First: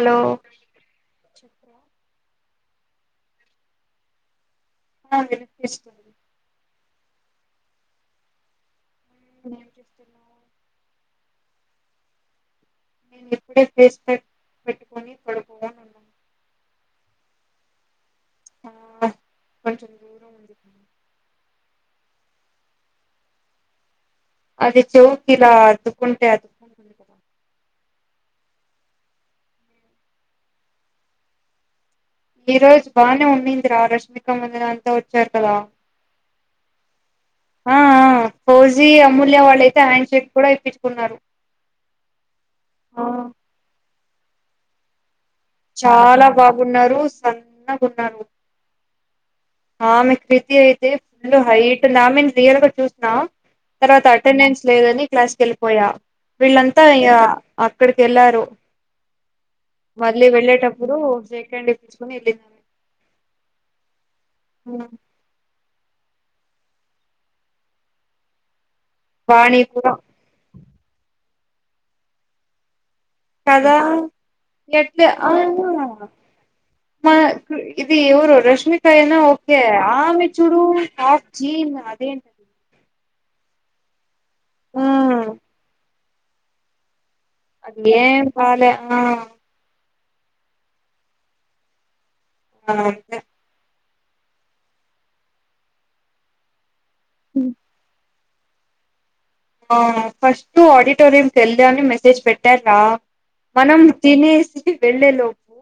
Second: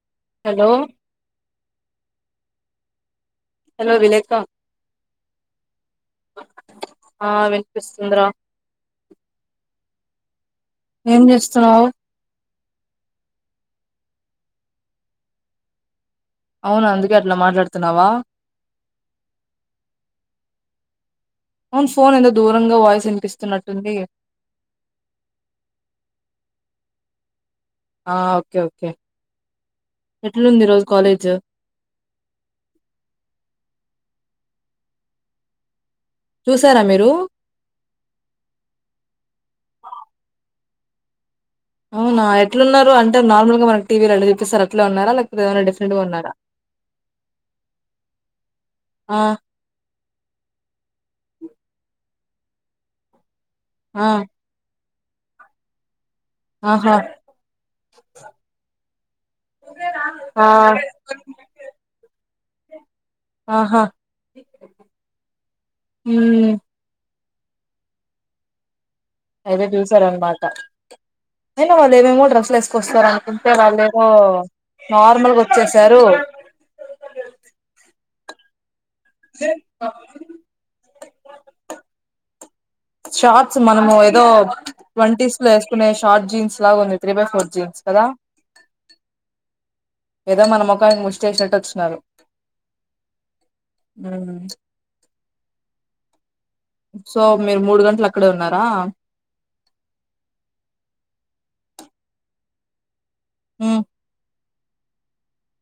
Hello hello చెప్ప hello రిలేక ఆ విన్ పీస్ ఆ వినిపిస్తుంది రా వినే చూస్తున్నా ఏం చేస్తున్నావు నేను ఇప్పుడే ఫేస్ ప్యాక్ పెట్టుకొని పడుకోని ఉన్నాను అవునా అందుకే అట్లా మాట్లాడుతున్నావా ఆ కొంచెం దూరం వుంది పో అవును ఫోన్ ఎందుకు దూరంగా వాయిస్ వినిపిస్తున్నట్టుంది. అది చౌవ్ కి ఇలా అతుకుంటే అదు ఆ ఓకే ఓకే ఎట్లుంది ఈ రోజు కాలేజ్ ఈ రోజు బాగానే ఉందిరా రష్మిక మందనా అంతా వచ్చారు కదా చూసారా మీరు? ఆ ఆ ఫౌజీ అమూల్య వాళ్ళైతే హ్యాండ్ షేక్ కూడా ఇప్పించుకున్నారు అవునా ఎట్లున్నారు అంటే నార్మల్గా మనకిటీవీల ఎట్లా చూపిస్తారు అట్లే ఉన్నార లేక్ చాలా బాగున్నారు సన్నగున్నారు ఆ ఆమె క్రితి అయితే ఫుల్ హైట్ ఉంది ఆమేన్ రియల్ గా చూసిన తర్వాత ఆ అటెండెన్స్ లేదని క్లాస్ కెళ్ళిపోయా వీళ్ళంతా ఆహా ఇగా అక్కడికెళ్ళారు లే ఆ వెళ్ళేటప్పుడు షేక్ హ్యాండ్ ఇప్పిచ్చుకొని ఎల్లింది ఆహా ఊ వాణి అయితే కూడా చూసారన్మాట అయినా వాళ్ళు ఏమేమో డ్రస్లు వేసుకొస్తార ఉంటే కదా వాళ్ళేదో ఎట్లా ఆ నార్మల్గా వచ్చేసారు మా ఇది ఎవరు రష్మికయనా ఓకే ఆమె చుడూ కా జీన్ అదేం షార్ట్స్ మనము ఏదో ఆ ట్వంటీస్ లో వేసుకునే షార్ట్ జీన్స్ లాగా ఉంది త్రీ బై ఫోర్ జీన్స్ కదా అట్లెం బాలే ఆ ఏదో మన ముఖానికి ముష్టి ఎసినట్టు వచ్చినారు ఆ అంతే ఉ సో మీరు మూడు గంటలు అక్కడే ఉన్నారా ఆ ఫస్ట్ ఆడిటోరియంకి కేళ్దా అని మెసేజ్ పెట్టాకా మనం ఉమ్ తినేసి వెళ్ళేలోపు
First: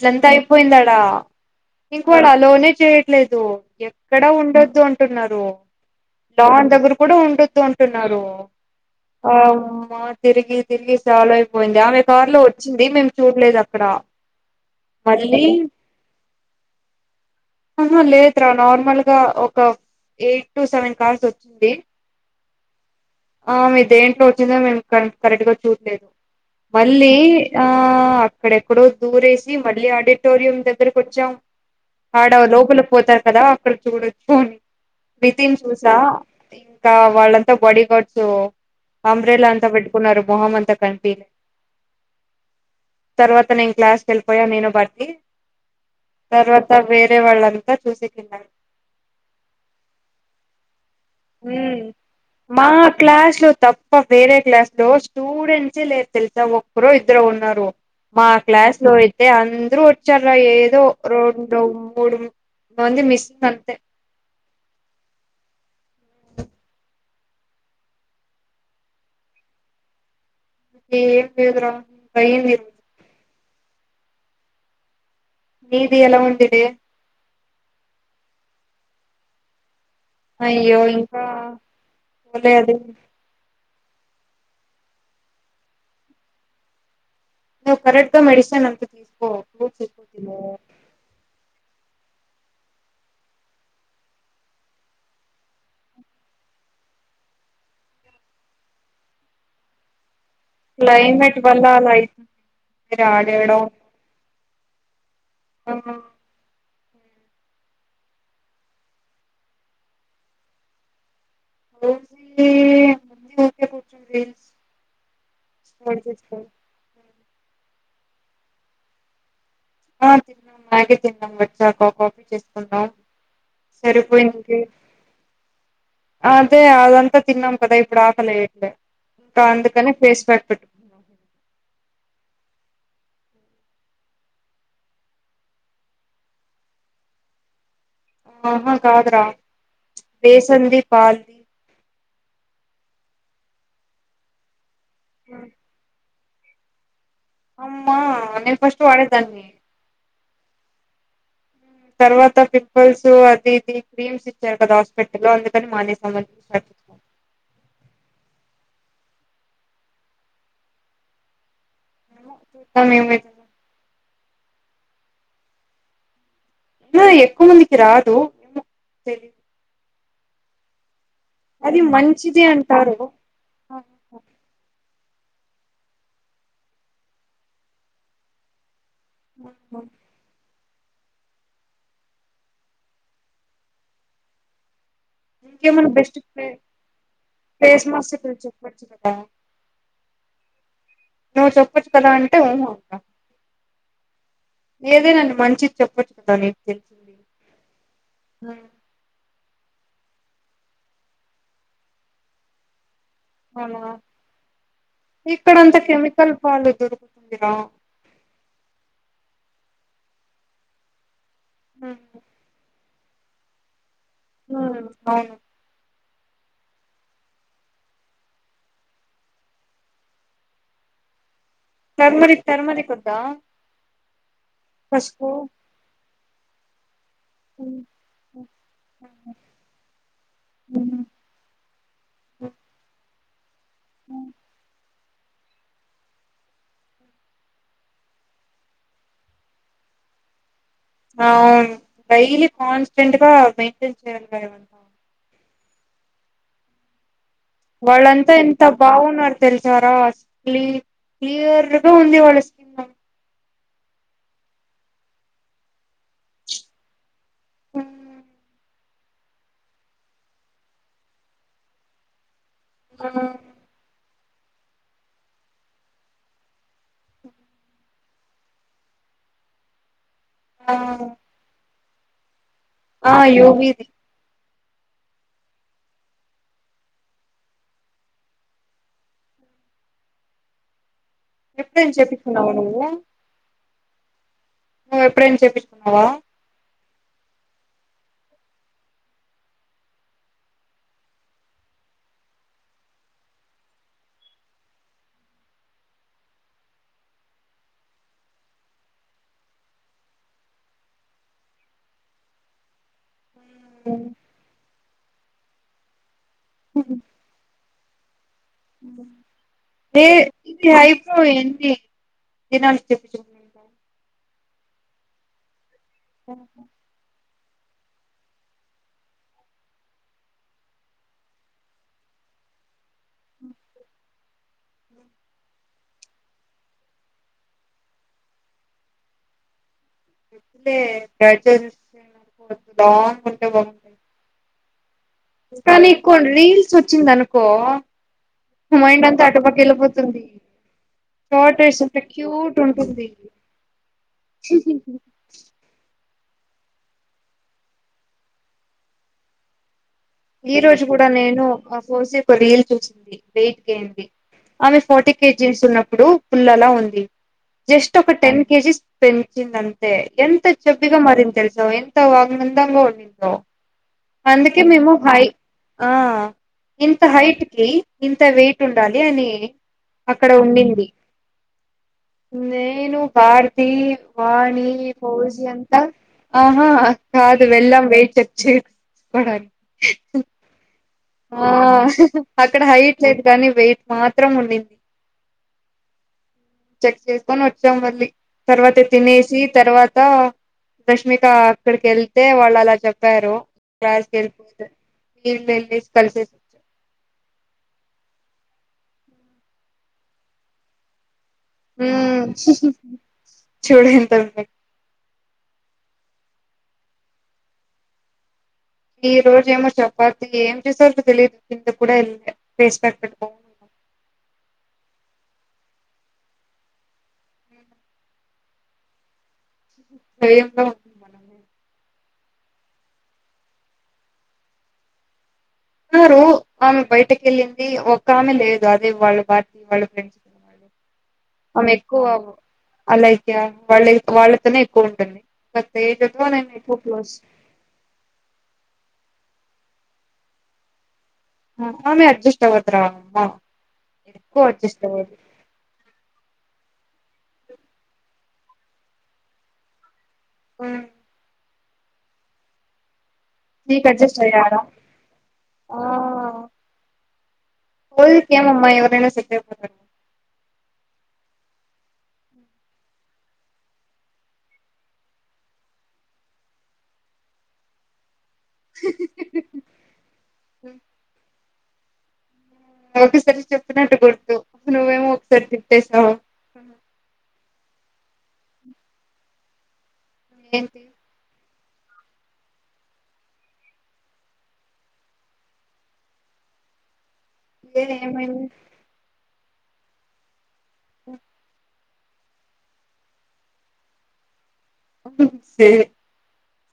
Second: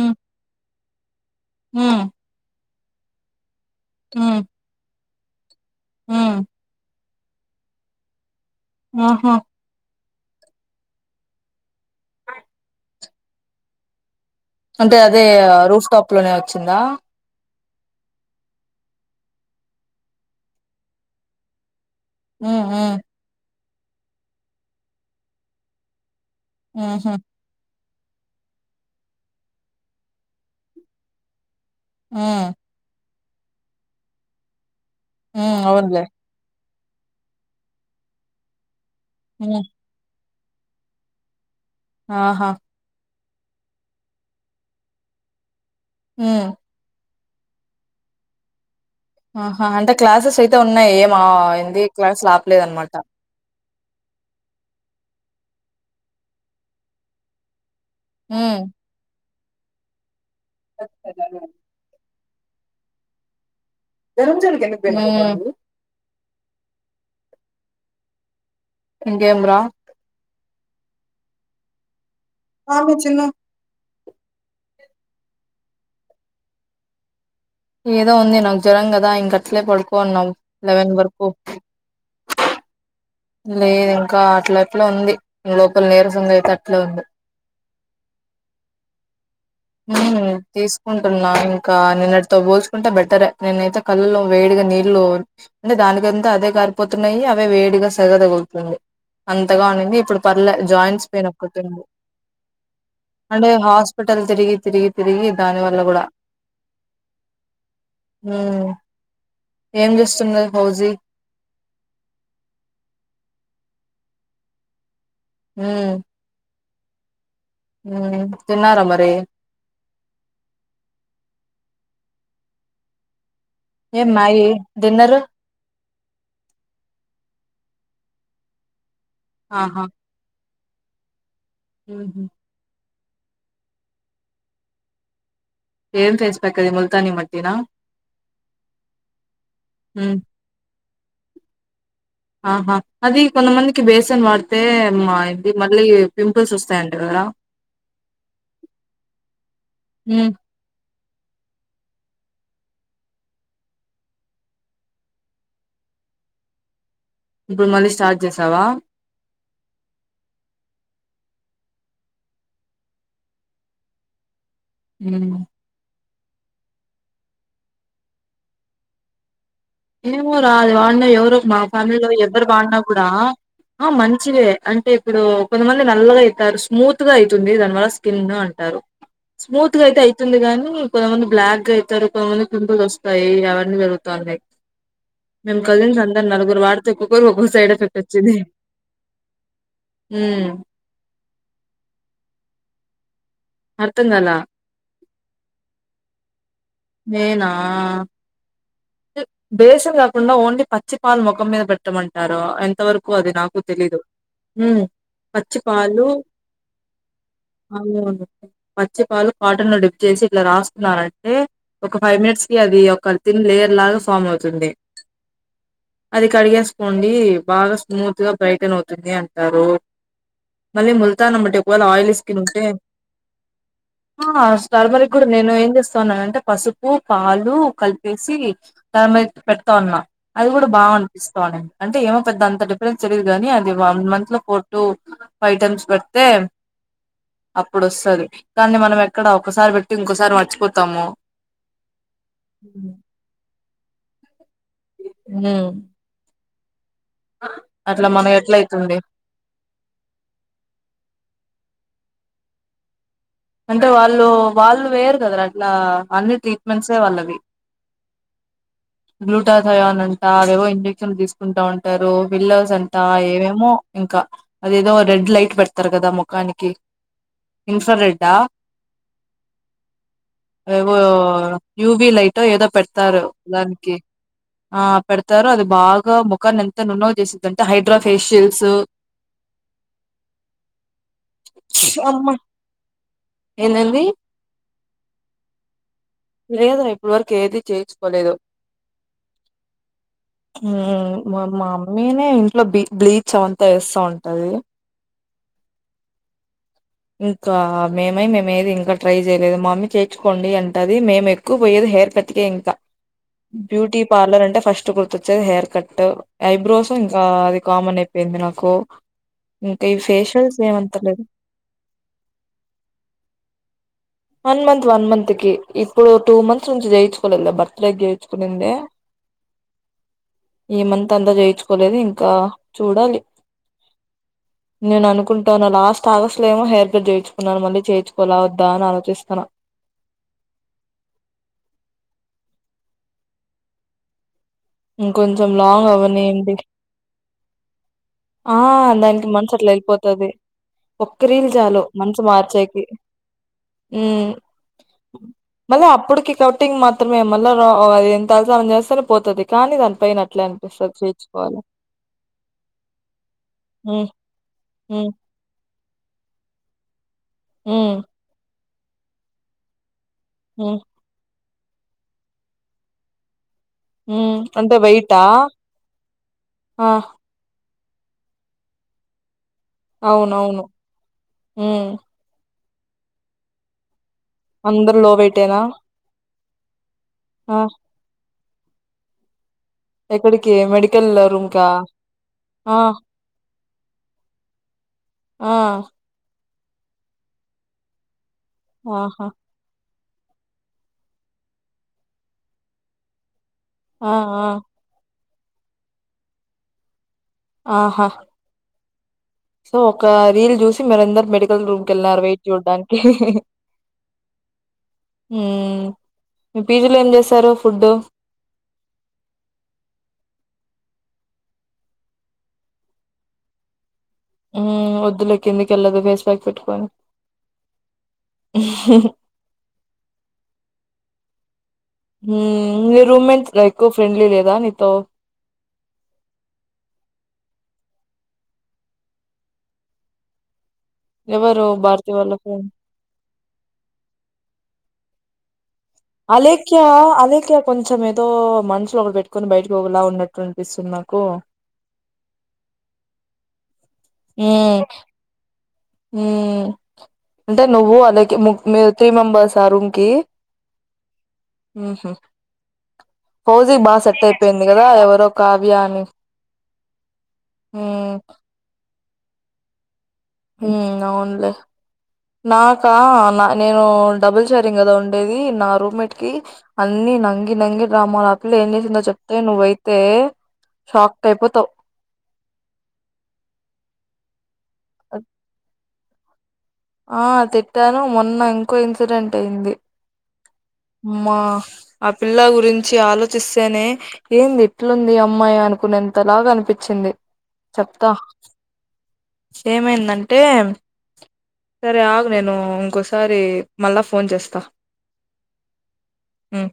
ఉమ్ అయిపోయిందడా ఉమ్ ఇంక వాడు అలోనే చేయట్లేదు ఎక్కడా ఉమ్ ఉండద్దు అంటున్నారు ఉమ్ లాన్ దగ్గర కూడా ఉండద్దు అంటున్నారు ఆహా ఆ మా తిరిగి తిరిగి చాలు అయిపోయింది. ఆమె కారు లో వచ్చింది మేము చూడలేదు అక్కడ అంటే అదే మళ్ళీ రూఫ్ టాప్ లోనే వచ్చిందా ఆహా లేదు రా నార్మల్గా ఒక ఎయిట్ టు సెవెన్ కార్స్ వచ్చింది ఉ ఉ ఆ మీ దేంట్లో వచ్చిందో మేం కార్ కరెక్ట్ గా చూడలేదు ఉహు మళ్ళీ ఆ అక్కడెక్కడో దూరేసి మళ్ళీ ఆడిటోరియం దగ్గరకి వచ్చాం ఆడవ ఉమ్ లోపల పోతారు కదా అక్కడ చూడచ్చు అని క్రితినీ ఉమ్ చూసా అవునులే ఇంకా వాళ్ళంతా బాడీ గార్డ్స్ అంబ్రేలా ఉమ్ అంతా పెట్ కున్నారు మొహం అంత కనిపి ఆహా తర్వాత నేను క్లాస్కి వెళ్ళిపోయా నేను భారతి ఉమ్ తర్వాత వేరే వాళ్ళంతా చూసి తిన్నారు ఆహా అంటే క్లాసెస్ అయితే ఉన్నాయి ఏం ఉమ్ ఏంది క్లాస్లు మా ఆపలేదనమాట క్లాస్ లు తప్ ప్పా వేరే క్లాస్ లో స్టూడెంట్సే లేరు తెలుసా ఒక్కరో ఇద్దరో ఉన్నారు మా ఉమ్ క్లాస్ లో అయితే అందరు వచ్చారా ఏదో రెండు మూడు మంది మిస్ అంతే హు ఇంకేం రా ఏం లేదు రా భయం ఆ మీ చిన్ను నీది ఎలా ఉంటాది ఏదో ఉంది నాకు జ్వరం కదా ఇంక అట్లే పడుకోన్నావు లెవెన్ వరకు అదే అదే లేదు ఇంకా అట్లా అట్లా ఉంది లోపల నీరసంగా అయితే అట్లే ఉంది నువ్ కరెక్ట్ గా మెడిసిన్ అంత తీసుకో ఫ్రూట్స్ ఎక్కువ ఉమ్ తిను తీసు కుంటున్నా ఇంకా నిన్నటితో పోల్చుకుంటే బెటర్ నీనైతే కళ్ళల్లో వేడిగా నీళ్ళు అంటే దానికంతా అదే కారిపోతున్నాయి అవే వేడిగా సగదగులుతుంది అంతగా ఉన్నింది ఇప్పుడు పర్లే జాయింట్స్ పెయిన్ క్లైమేట్ వల్ల ఒక్కటుంది అలా అయితుంది మీరు అంటే ఆడేయడం హాస్పిటల్ తిరిగి తిరిగి దాని వల్ల కూడా ఏం చేస్తుంది హౌజీ రోజ ముందు కే కూచ స్ ఉమ్ తిన్నారా మరి ఆ తిన్నాం మ్యాగీ తిన్నాం వచ్చాకా కాఫీ చేసుకుంనామ్ ఏం మ్యాగీ సరిపోయింది డిన్నర్ అదే అదంతా తిన్నాం కదా ఇప్పుడు ఆకలి వట్లే ఇంకా ఆహా అందుకనే ఫేస్ ప్యాక్ పెట్టుకు ఉహు ఏం ఫేస్ ప్యాక్ అది ముల్తా మట్టి నా ఆహా కాదు రా హ్మ్. బేసన్ది పల్ది ఆహా అది కొంతమందికి బేసన్ వాడితే మా ఇది మళ్ళీ పింపుల్స్ వస్తాయ అంట కదా అమ్మ నేన ఫస్ట్ వాడేదాన్ని ఉమ్ తర్వాత పింపుల్స్ అది ఇది క్రీమ్స్ ఇచ్చారు కదా హాస్పిటల్ లో అందుకని మానేసా ఇప్పుడు మళ్ళీ స్టార్ట్ చేసావా ఉని ఉమ్ ఎక్కువ మందికి రాదు ఏమో తెలిదు ఏమో రా అది వాడినా ఎవరు మా అది ఫ్యామిలీలో మంచిది ఎవ్వరు వాడినా అంటారు కూడా ఆ మంచివే అంటే ఇప్పుడు కొంతమంది నల్లగా అయితారు స్మూత్ గా అయితుంది దానివల్ల స్కిన్ అంటారు స్మూత్ గ ఐతే అయితుంది తుంది గాని కొంతమంది బ్లాక్ గా అయితారు కొంతమంది పింపుల్స్ వస్తాయి అవన్నీ జరుగుతుందియి మేం ఇంకేమైనా కజిన్స్ బెస్ట్ అందరు ప్లే నలుగురు వాడితే ఒక్కొక్కరు ఒక్కొరు సైడ్ ఫేస్ ఎఫెక్ట్ మాస్క్ వచ్చింది చెప్పొచ్చు కదా ఉమ్మ్ నువ్వు చెప్పచ్చు కదా అంటే ఉహు అంట అర్ధం కాలే ఏదే నన్ను మంచిది చెప్పొచ్చుదాని నేనా బేసన్ కాకుండా ఓన్లీ పచ్చిపాల ముఖం మీద పెట్టమంటారు ఎంతవరకు కు అది నాకు అవునా తెలిదు ఉమ్ పచ్చి ఇక్కడంత పాలు కెమికల్ పాలు దొరుకుతుందిరా హ్మ్ అవును పచ్చి పాలు కాటన్ ను డిప్పు చేసి ఇట్లా రాస్తున్నారంటే ఒక ఫైవ్ మినిట్స్ కి అది ఒక తిన్ లేయర్ లాగా ఫామ్ అవుతుంది హ్మ్ అవును అది కడిగేసుకోండి బాగా స్మూత్ గా బ్రైటన్ అవుతుంది అంటారు మళ్ళీ ముళతాని మట్టి ఎక్కువేళ ఆయిలీ స్కిన్ టర్మరిక్ ఉంటే టర్మరిక్ వద్దా ఆ స్టార్మరిక్ కూడా పసుపు నేను ఏం చేస్తా ఉన్నానంటే పసుపు పాలు అవును కలిపేసి కామెంట్ పెడ్త ఉన్నా అది గుడా బాగా అనిపిస్తావునండి అంటే ఏమో పెద్ద అంత డిఫరెన్స్. తెలియదు గానీ అది వన్ మంత్ లో ఫోర్ టూ ఫై టమ్స్ పెడితే. అప్పుడోస్తది కాన్ని మనం ఎక్కడ ఒకసారి పెట్టి ఇంకోసారి మర్చిపోతాము. అవున్ డైలీ కాన్స్టెంట్ గా మెయింటైన్ చేయి ఏమ. గ. ఆ. వాళ్ళంతా ఎంత బాగున్నారు తెలుసారా స్ క్లీ క్లియర్గా ఉంది వాళ్ళ. స్కిన్ అంటే వాళ్ళు వాళ్ళు వేయరు గద రా అట్లా అన్ని ట్రీట్మెంట్సే వాళ్ళవి. బ్లూటాత్ అయాన్ అంట అదేవో ఇంజక్షన్లు తీసుకుంటా ఉంటారు ఫిల్లర్స్ అంటా ఏవేమో. ఇంకా అదేదో రెడ్ లైట్ పెడతరు కదా ముఖానికి ఇన్ఫ్రా రెడ్. డా ఆ ఏవో యూవి లైతో ఎదో పేడ్. ఆ ఇస్తారు యోగిది దానికి ఆ. పెడతారు అది బాగా ముఖాన్ని ఎంత నున్నగా జేసిందంట హైడ్రా ఫేషియల్స్. ఎప్పుడైన చెపిచ్చుకున్నావ నువ్వు. ఏందెంది. నువ్వు ఎప్పుడైనా చేపీచ్చుకున్నావా. లేదు ఇప్పటి వరకు ఏది చేయించుకోలేదు. హ్మ్ మా మమ్మీనే ఇంట్లో బిగ్ బ్లీచ్ అంతా ఏస్తా ఉంటది. ఇంకా మేమై మేమ ఏది ఇంకా ట్రై జేయలేదు మామ్మీ చేర్చుకోండి అంటది మేమే ఎక్. ఎక్కువ పోయేది హెయిర్ కట్ కే ఇంకా బ్యూటీ మ్మ్. పార్లర్ అంటే ఫస్ట్ గుర్తొచ్చేది హెయిర్ కట్టు. ఐబ్రోసు ఇంకా అది కామనైపోయింది నాకు. ఇంకా ఈ ఏ ఫేషియల్స్ ఇది ఏమంత హైబ్రో లేదు ఏంటి తినాల చెప్పు. వన్ మంత్ వన్ మంత్ కి ఇప్పుడు టూ మంత్స్ చేపించుకున్నావ్ నుంచి యేయించుకోలేదులే బర్త్ డేకి చేయించుకునిందే. ఈ మంత్ అంతా చేయించుకోలేదు ఇంకా చూడాలి. నేను అనుకుంటాను లాస్ట్ ఆగస్. అట్లేమో హెయిర్ కట్ జేయించుకున్నారు మళ్ళి చేయిుకోలఓద్దా అని ఆలోచిస్తాన్న. [unintelligible] ఇంకొంచెం కానీ లాంగ్ ఎక్కో అవనియండి రిల్సొచిందనుకో అనుకో. ఆ మైండంతా దానికి మనసు అట్లా అటుపక్కేళ్ళిపోతుంది. వెళ్ళిపోతది ఒక్క రీల్ చాలు ప్రాటేసంత మనసు మార్చేకి క్యూటుంటుంది. మళ్ళ అప్పుడుకి కటింగ్ మాత్రమే మల్ల రా అది తలసనం చేస్తేనే పోతుది. కానీ దానిపైన. అట్లే ఈ రోజు అనిపిస్తది గుడా నేను చేర్చుకోవాలి అ ఫోసి ఒక రీల్ చూసింది వెయిట్యింది. ఉమ్ ఆమె ఉమ్ ఫాటి కేజేస్ ఉన్నప్పుడు పుల్లల ఉంది ఉమ్ జస్ట్ ఒక టెన్ కేజీస్. పెంచిందంతే ఎంత ఉమ్ చెబ్బిగా మరింది తెల్సా ఎంత వానందంగా ఉందో. హ్మ్ అంతే వైట్. హై ఆ ఇంత హైట్ కి ఇంత వెయిట్ ఉండాలి అనీ. అక్కడ అవునవును ఉండింది ఉమ్ నేను భారతీ. వాణి అందరు లో ఫౌజీ వెయిటేనా అంతా ఆహా అ కాదు ఆ వెళ్ళం వెయిట్ చె. చె ప్పడానీకి. ఎక్కడికి మెడికల్లో. ఆ అక్కడ హైట్ లేదు గాని వెయిట్ మాత్రం ఉండింది. ఆ. చెక్ చేసుకొని ఓచ్చాం మళ్ళీ తర్వాత ఆహా తినేసి. తర్వాత రష్మిక అక్కడికి వెళ్తే వాళ్ళు అలా చెప్పారు క్యాష్ ఆ కెల్లి ఆ పోతది ఫిల్మే మే దిష్ కలిసి ఆహా సో ఒక రీల్ చూసి మీరందరు మెడిక్ రూమ్ కి వెళ్లారు ఉమ్ వెయిట్ చూడడానికి హిహిహి చూడు ఎంత ఉమ్ పీజీలో ఏం చేశారు ఫుడ్ ఈ రోజు ఏమో చపాతి ఏం చేసారో తెలీదు కిందకి కూడా వెళ్లలేదు ఫేస్ ప్యాక్ పెట్టుకున్నా ఉమ్ వద్దులే కిిందికి వెళ్లొద్దు ఫేస్ ప్యాక్ పెట్టుకొని స [inaudible] మన ఊమ్ మీ రూమ్మెన్స్ ఎక్కువ ఫ్రెండ్లీ లేదా నీతో ఉన్నారు ఆమె బయటకి వెళ్ళింది ఒక్క ఆమె లేదు అదే వాళ్ళ పార్టీ వాళ్ల ఫ్రెండ్స్ ఎవరు అమె ఎక్కువ భారతి వాళ్ళ ఫ్రెండ్ అలేఖ్య వాళ్ల వాళ్లతోనే ఎక్కువ ఉంటుంది బతే ఎక్కువనే అలేఖ్య క్లోస్ అలేఖ్య కొంచెం ఏదో మనసులో ఒకటి పెట్టుకొని బయటకి ఒకలా ఉన్నట్టు అనిపిస్తుంది నాకు ఆమె అడ్జస్ట్ అవదురా ఆ ఉమ్ ఉమ్ అంటే నువ్వు అలేఖ్య మీరు త్రీ మెంబర్స్ ఆ రూమ్ కి ఆ ఉహు పొజీ నీకు బాగా అడ్జస్ట్ సెట్ అయ్యారా అయిపోయింది కదా ఎవరో కావ్య ఆ అని హ్మ్ ఫోజీ కి ఏమమ్మా ఎవరైనా సెట్ అయిపోతారు ఊమ్ అవునులే నాకా నా నేను డబుల్ షేరింగ్ కదా ఉండేది నా రూమ్మేట్ కి అన్ని నంగి నంగి డ్రామలు ఆ పిల్ల ఏం చేసిందో చెప్తే నువ్వు అయితే షాక్ అయిపోతావ్ ఒకసారి చెప్పినట్టు గుర్తు నువ్వేమో ఒకసారి తిట్టేసావు ఆ తిట్టాను మొన్న ఇంకో ఇన్సిడెంట్ అయింది ఏంట్ అమ్మా ఆ పిల్ల గురించి ఆలోచిస్తేనే ఏంది ఇట్లుంది అమ్మాయి అనుకునేంతలాగా అనిపించింది ఏ చెప్తా ఏమైంది ఏమైందంటే సరే ఆగు నేను ఇంకోసారి మల్ల ఫోన్ చేస్తా తే ఉమ్